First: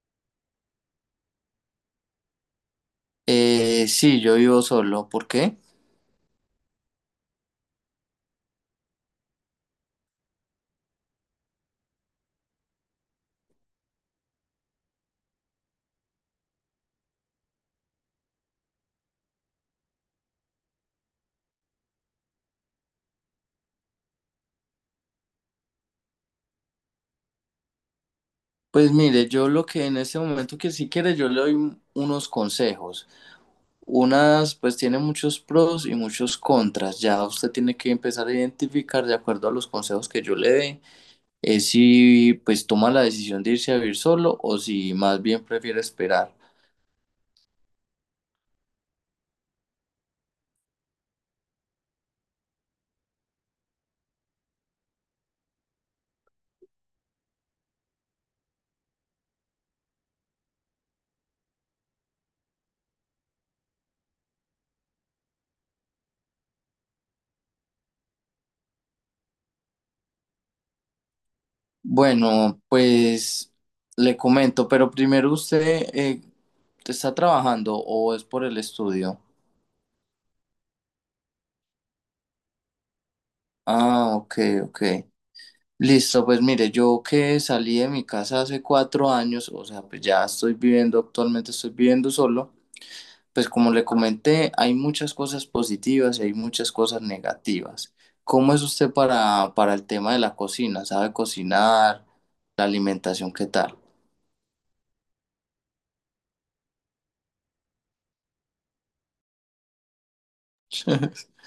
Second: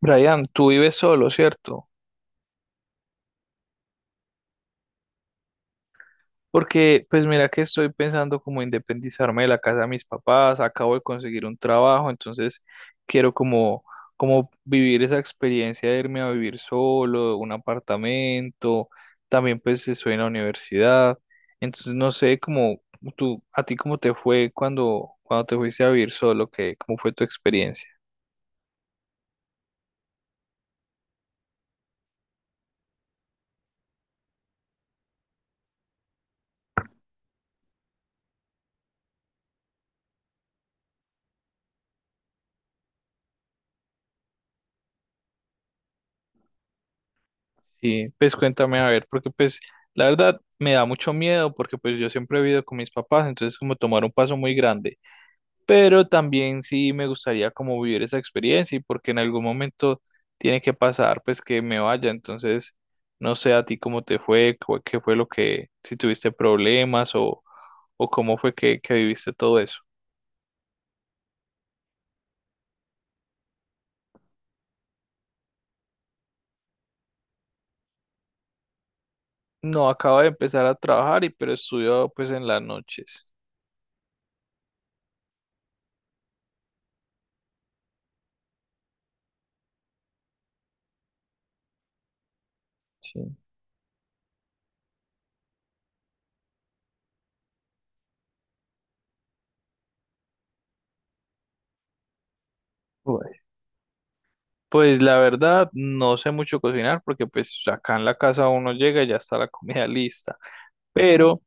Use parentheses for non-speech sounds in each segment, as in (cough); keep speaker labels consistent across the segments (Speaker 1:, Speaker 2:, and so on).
Speaker 1: Brian, tú vives solo, ¿cierto?
Speaker 2: Sí, yo vivo solo. ¿Por qué?
Speaker 1: Porque, pues mira que estoy pensando como independizarme de la casa de mis papás, acabo de conseguir un trabajo, entonces quiero como vivir esa experiencia de irme a vivir solo, un apartamento, también pues estoy en la universidad, entonces no sé a ti cómo te fue cuando te fuiste a vivir solo, cómo fue tu experiencia.
Speaker 2: Pues mire, yo lo que en este momento que si quiere, yo le doy unos consejos. Unas, pues tiene muchos pros y muchos contras. Ya usted tiene que empezar a identificar de acuerdo a los consejos que yo le dé, si pues toma la decisión de irse a vivir solo o si más bien prefiere esperar.
Speaker 1: Sí, pues cuéntame a ver, porque pues la verdad me da mucho miedo porque pues yo siempre he vivido con mis papás, entonces como tomar un paso muy grande, pero también sí me gustaría como vivir esa experiencia y porque en algún momento tiene que pasar pues que me vaya, entonces no sé a ti cómo te fue, cu- qué fue lo que, si tuviste problemas o cómo fue que viviste todo eso.
Speaker 2: Bueno, pues le comento, pero primero usted está trabajando o es por el estudio.
Speaker 1: No, acabo de empezar a trabajar y pero estudio pues en las noches.
Speaker 2: Ah, ok, ok. Listo, pues mire, yo que salí de mi casa hace 4 años, o sea, pues ya estoy viviendo, actualmente estoy viviendo solo,
Speaker 1: Sí.
Speaker 2: pues como le comenté, hay muchas cosas positivas y hay muchas cosas negativas. ¿Cómo es usted para el tema de la cocina? ¿Sabe cocinar? ¿La alimentación qué tal?
Speaker 1: Pues la verdad, no sé mucho cocinar porque pues acá en la casa uno llega y ya está la comida (laughs) lista.
Speaker 2: (laughs)
Speaker 1: Pero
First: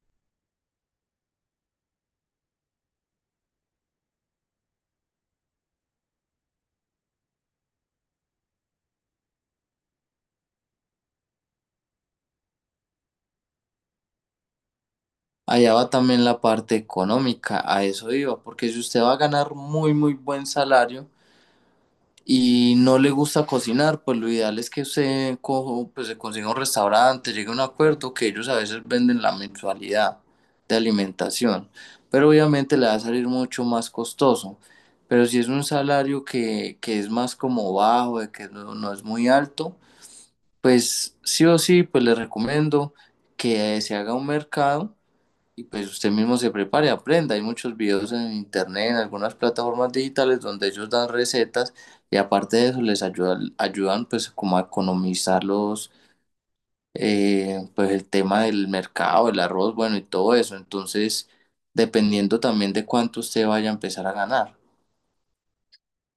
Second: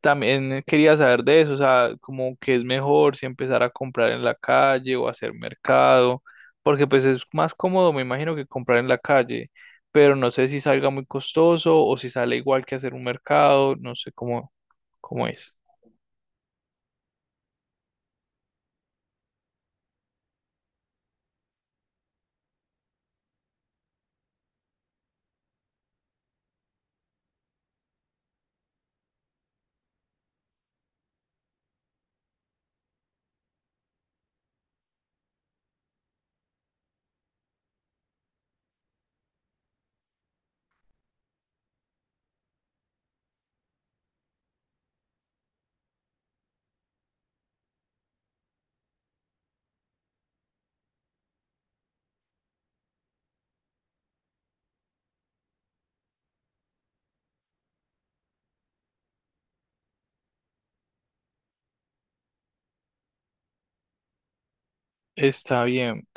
Speaker 1: también quería saber de eso, o sea, como que es mejor si empezar a comprar en la calle o hacer mercado, porque pues es más cómodo, me imagino, que comprar en la calle, pero no sé si salga muy costoso o si sale igual que hacer un mercado, no sé cómo, cómo es.
Speaker 2: Allá va también la parte económica, a eso iba, porque si usted va a ganar muy, muy buen salario, y no le gusta cocinar, pues lo ideal es que usted cojo, pues se consiga un restaurante, llegue a un acuerdo que ellos a veces venden la mensualidad de alimentación, pero obviamente le va a salir mucho más costoso. Pero si es un salario que es más como bajo, de que no, no es muy alto, pues sí o sí, pues le recomiendo que se haga un mercado y pues usted mismo se prepare, aprenda. Hay muchos videos en internet, en algunas plataformas digitales donde ellos dan recetas y aparte de eso les ayuda, ayudan pues como a economizar los, pues el tema del mercado, el arroz, bueno y todo eso. Entonces, dependiendo también de cuánto usted vaya a empezar a ganar.
Speaker 1: Está bien.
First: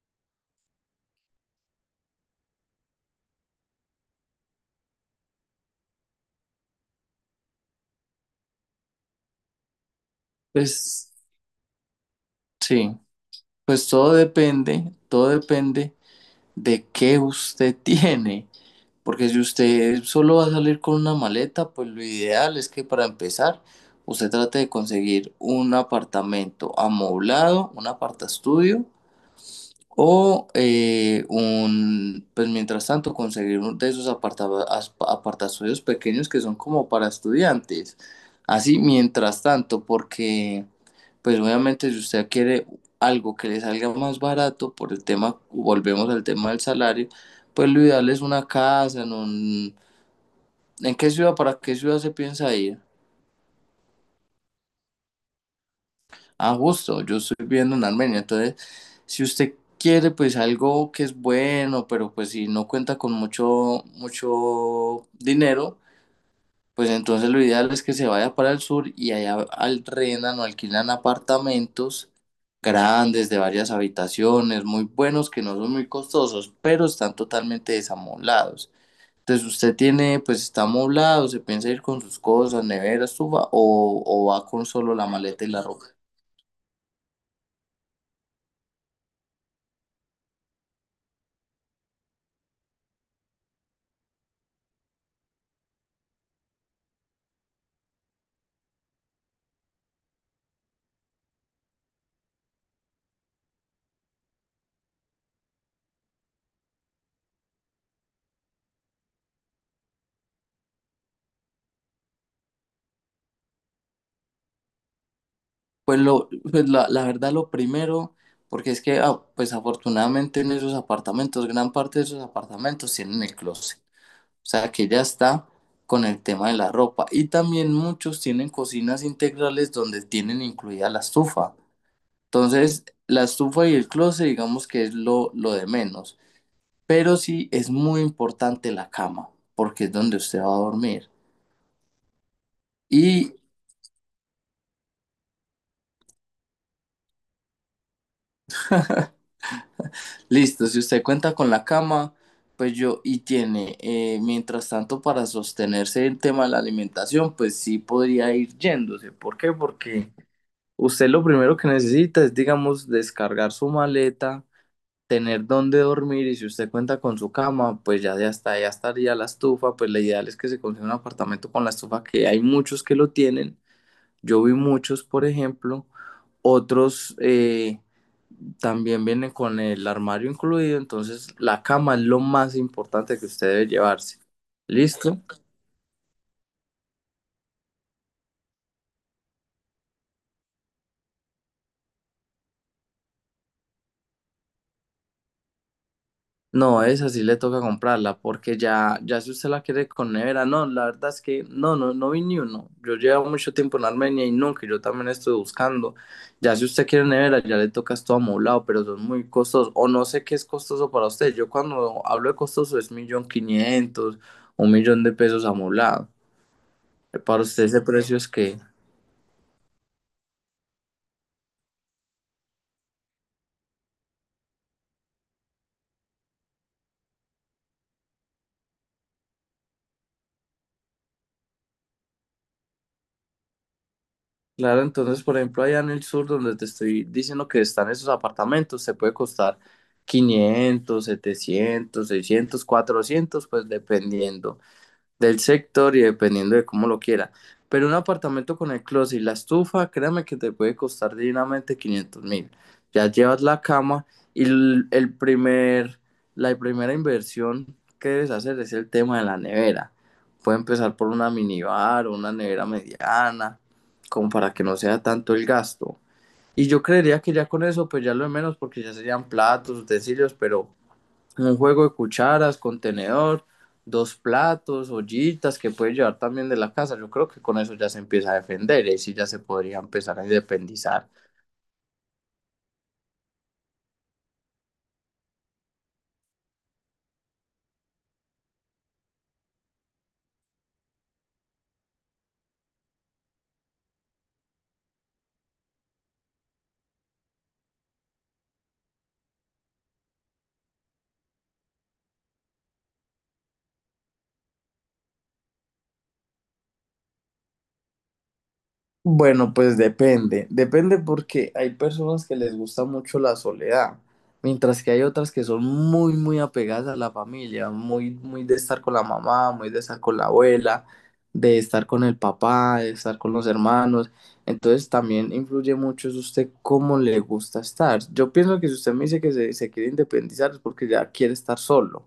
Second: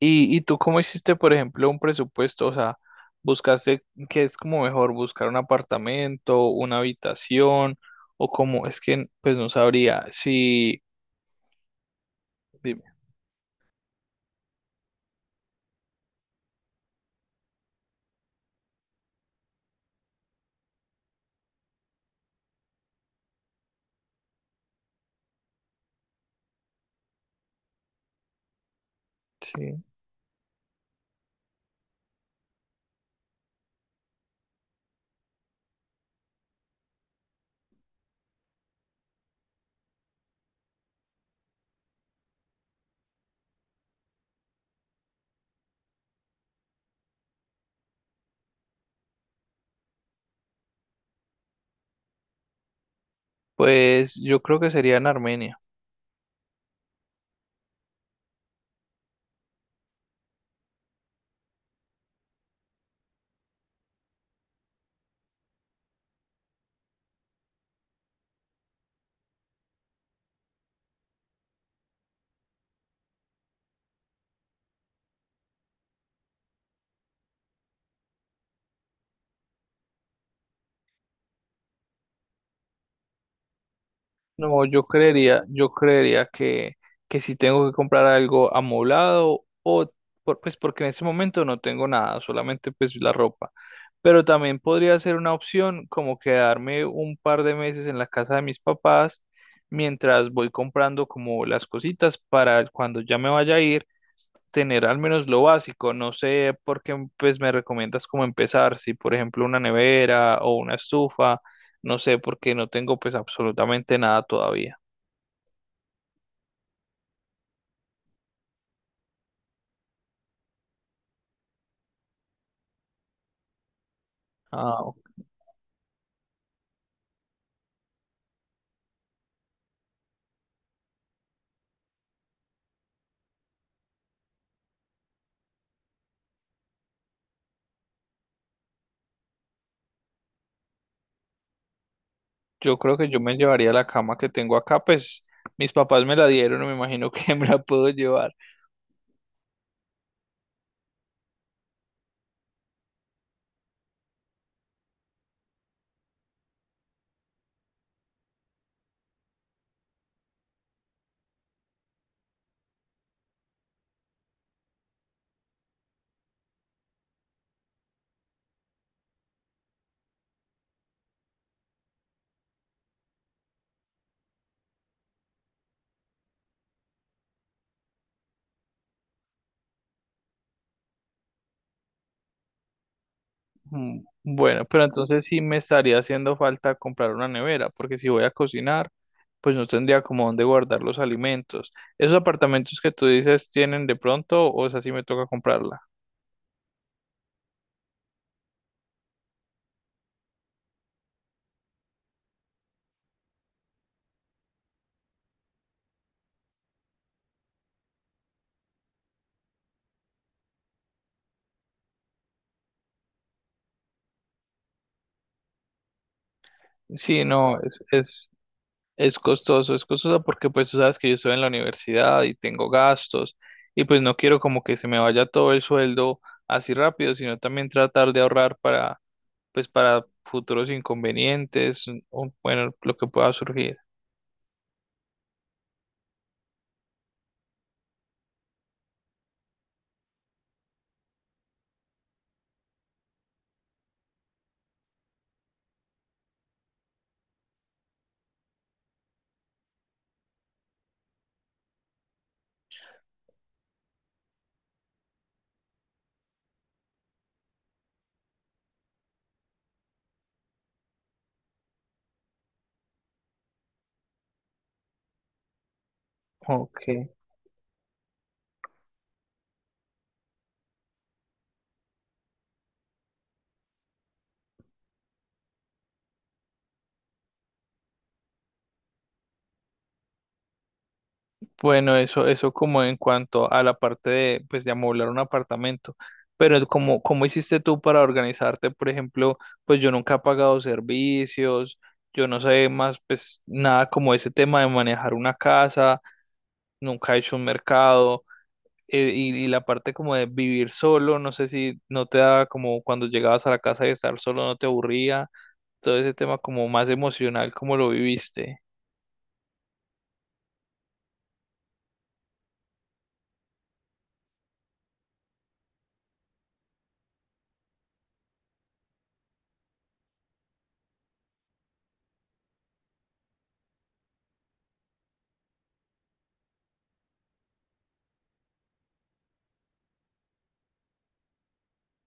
Speaker 1: Y tú cómo hiciste, por ejemplo, un presupuesto? O sea, ¿buscaste qué es como mejor buscar un apartamento, una habitación o como es que pues no sabría si
Speaker 2: Pues
Speaker 1: dime,
Speaker 2: sí, pues todo depende de qué usted (laughs) tiene. Porque si usted solo va a salir con una maleta, pues lo ideal es que para empezar, usted trate de conseguir un apartamento amoblado, un apartaestudio,
Speaker 1: sí?
Speaker 2: o un, pues mientras tanto, conseguir uno de esos apartazuelos pequeños que son como para estudiantes. Así, mientras tanto, porque pues obviamente si usted quiere algo que le salga más barato por el tema, volvemos al tema del salario, pues lo ideal es una casa en un... ¿En qué ciudad, para qué ciudad se piensa ir?
Speaker 1: Pues yo creo que sería en Armenia.
Speaker 2: Ah, justo, yo estoy viviendo en Armenia, entonces si usted quiere pues algo que es bueno, pero pues si no cuenta con mucho, mucho dinero, pues entonces lo ideal es que se vaya para el sur y allá alquilan o alquilan apartamentos grandes de varias habitaciones, muy buenos que no son muy costosos, pero están totalmente desamoblados. Entonces usted tiene, pues está amoblado, se piensa ir con sus cosas, nevera, estufa, o va
Speaker 1: No,
Speaker 2: con solo la maleta y la
Speaker 1: yo
Speaker 2: ropa.
Speaker 1: creería que si tengo que comprar algo amoblado o pues porque en ese momento no tengo nada, solamente pues la ropa. Pero también podría ser una opción como quedarme un par de meses en la casa de mis papás mientras voy comprando como las cositas para cuando ya me vaya a ir, tener al menos lo básico. No sé por qué pues, me recomiendas cómo empezar, si por ejemplo una nevera o una estufa, no sé porque no tengo pues absolutamente nada todavía.
Speaker 2: Pues, lo, pues la verdad lo primero, porque es que ah, pues afortunadamente en esos apartamentos, gran parte de esos apartamentos tienen el closet, o sea que
Speaker 1: Ah,
Speaker 2: ya está con el tema de la ropa y también muchos tienen cocinas integrales donde tienen incluida la estufa. Entonces, la estufa y el closet digamos que es lo de menos, pero sí es muy importante la cama, porque es donde usted va a dormir.
Speaker 1: yo creo que yo
Speaker 2: y
Speaker 1: me llevaría la cama que tengo acá, pues mis papás me la dieron, me imagino que (laughs) me la puedo llevar.
Speaker 2: Listo, si usted cuenta con la cama, pues yo, y tiene, mientras tanto, para sostenerse el tema de la alimentación, pues sí podría ir yéndose. ¿Por qué? Porque usted lo primero que necesita es, digamos, descargar su maleta, tener dónde dormir, y si usted cuenta con su cama, pues ya, de hasta ya estaría la estufa, pues lo ideal es que se consiga un apartamento con la estufa, que hay muchos que lo tienen. Yo vi muchos, por ejemplo, otros... también viene con el armario incluido, entonces la cama es lo más importante que usted debe
Speaker 1: Mm,
Speaker 2: llevarse.
Speaker 1: bueno, pero
Speaker 2: ¿Listo?
Speaker 1: entonces sí me estaría haciendo falta comprar una nevera, porque si voy a cocinar, pues no tendría como dónde guardar los alimentos. ¿Esos apartamentos que tú dices tienen de pronto o esa sí me toca comprarla?
Speaker 2: No, esa sí le toca comprarla, porque ya, ya si usted la quiere con nevera, no, la verdad es que no, no, no vi ni uno. Yo llevo mucho tiempo en Armenia y nunca, y yo también estoy buscando. Ya si usted quiere nevera, ya le toca esto amoblado, pero son muy costosos, o no sé qué es costoso para usted. Yo cuando hablo de costoso es 1.500.000, $1.000.000 amoblado.
Speaker 1: Sí,
Speaker 2: Para
Speaker 1: no,
Speaker 2: usted
Speaker 1: es,
Speaker 2: ese
Speaker 1: es,
Speaker 2: precio es que...
Speaker 1: es costoso porque pues tú sabes que yo estoy en la universidad y tengo gastos y pues no quiero como que se me vaya todo el sueldo así rápido, sino también tratar de ahorrar para pues para futuros inconvenientes o bueno, lo que pueda surgir.
Speaker 2: Claro, entonces, por ejemplo, allá en el sur, donde te estoy diciendo que están esos apartamentos, se puede costar 500, 700, 600, 400, pues dependiendo del sector y dependiendo de cómo lo quiera. Pero un apartamento con el closet y la estufa, créame que te puede costar dignamente 500 mil. Ya llevas la cama y el primer, la primera inversión que debes hacer es el tema de la nevera. Puede empezar por una minibar o una nevera mediana, como para que no sea tanto el gasto. Y yo
Speaker 1: Ok.
Speaker 2: creería que ya con eso, pues ya lo de menos, porque ya serían platos, utensilios, pero un juego de cucharas, contenedor, dos platos, ollitas que puede llevar también de la casa. Yo creo que con eso ya se empieza a defender y ahí sí ya se podría empezar a independizar.
Speaker 1: Bueno, eso como en cuanto a la parte de, pues, de amoblar un apartamento. Pero ¿cómo, cómo hiciste tú para organizarte? Por ejemplo, pues yo nunca he pagado servicios, yo no sé más, pues nada como ese tema de manejar una casa, nunca he hecho un mercado, y la parte como de vivir solo, no sé si no te daba como cuando llegabas a la casa y estar solo no te aburría, todo ese tema como más emocional, ¿cómo lo viviste?
Speaker 2: Bueno, pues depende, depende porque hay personas que les gusta mucho la soledad, mientras que hay otras que son muy, muy apegadas a la familia, muy, muy de estar con la mamá, muy de estar con la abuela, de estar con el papá, de estar con los hermanos. Entonces también influye mucho es usted cómo le gusta estar. Yo pienso que si usted me dice que se quiere independizar es porque ya quiere estar solo.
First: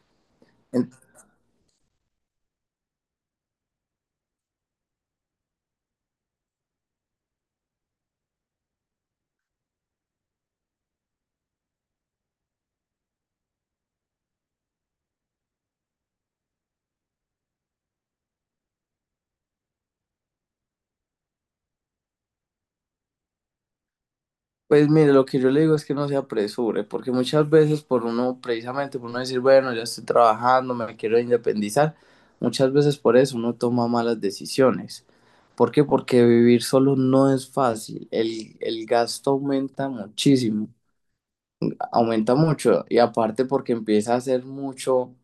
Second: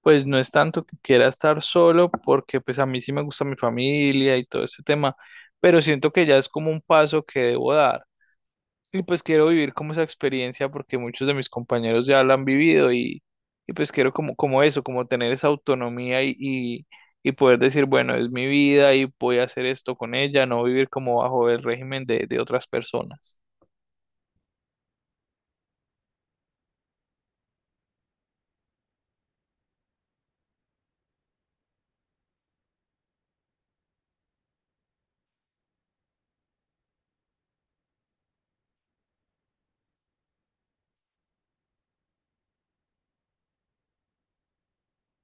Speaker 1: Pues no es tanto que quiera estar solo, porque pues a mí sí me gusta mi familia y todo ese tema, pero siento que ya es como un paso que debo dar. Y pues quiero vivir como esa experiencia porque muchos de mis compañeros ya la han vivido y pues quiero como eso, como tener esa autonomía y poder decir, bueno, es mi vida y voy a hacer esto con ella, no vivir como bajo el régimen de otras personas.
Speaker 2: Pues mire, lo que yo le digo es que no se apresure, porque muchas veces por uno, precisamente por uno decir, bueno, ya estoy trabajando, me quiero independizar, muchas veces por eso uno toma malas decisiones. ¿Por qué? Porque vivir solo no es fácil, el gasto aumenta muchísimo, aumenta mucho, y aparte porque empieza a ser mucho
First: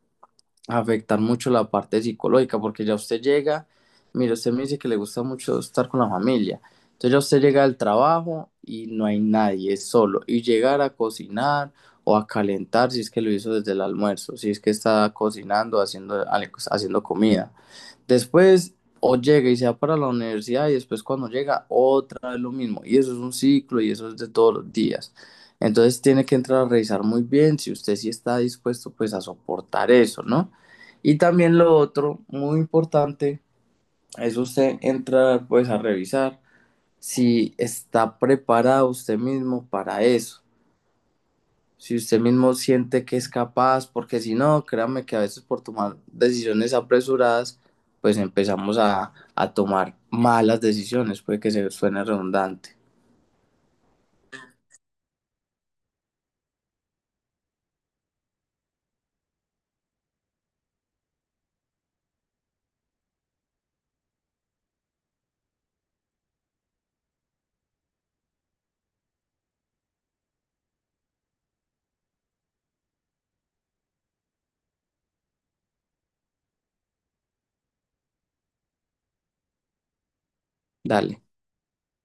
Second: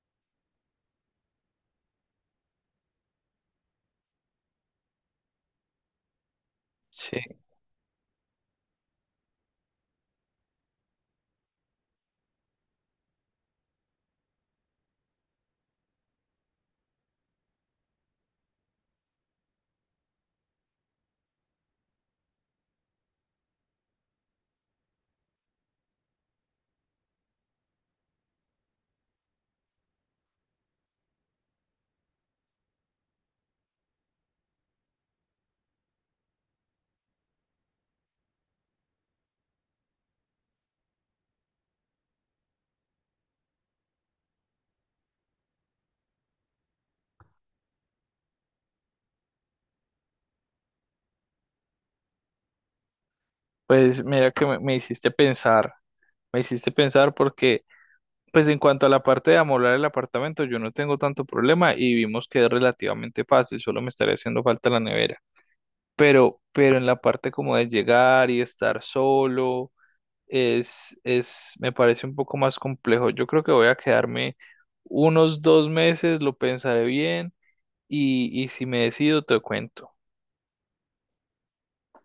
Speaker 2: afectar mucho la parte psicológica, porque ya usted llega, mire, usted me dice que le gusta mucho estar con la familia, entonces ya
Speaker 1: Sí,
Speaker 2: usted llega al trabajo y no hay nadie, es solo, y llegar a cocinar o a calentar si es que lo hizo desde el almuerzo, si es que está cocinando, haciendo, haciendo comida. Después o llega y se va para la universidad y después cuando llega otra vez lo mismo. Y eso es un ciclo y eso es de todos los días. Entonces tiene que entrar a revisar muy bien si usted sí está dispuesto pues a soportar eso, ¿no? Y también lo otro, muy importante, es usted entrar pues a revisar si está preparado usted mismo para eso si usted mismo siente que es capaz, porque si no, créame que a veces por tomar decisiones apresuradas, pues empezamos a tomar malas decisiones, puede que se suene redundante.
Speaker 1: pues mira que me hiciste pensar, me hiciste pensar porque... Pues en cuanto a la parte de amoblar el apartamento, yo no tengo tanto problema y vimos que es relativamente fácil, solo me estaría haciendo falta la nevera. Pero en la parte como de llegar y estar solo, me parece un poco más complejo. Yo creo que voy a quedarme unos 2 meses, lo pensaré bien y si me decido te cuento.
Speaker 2: Dale.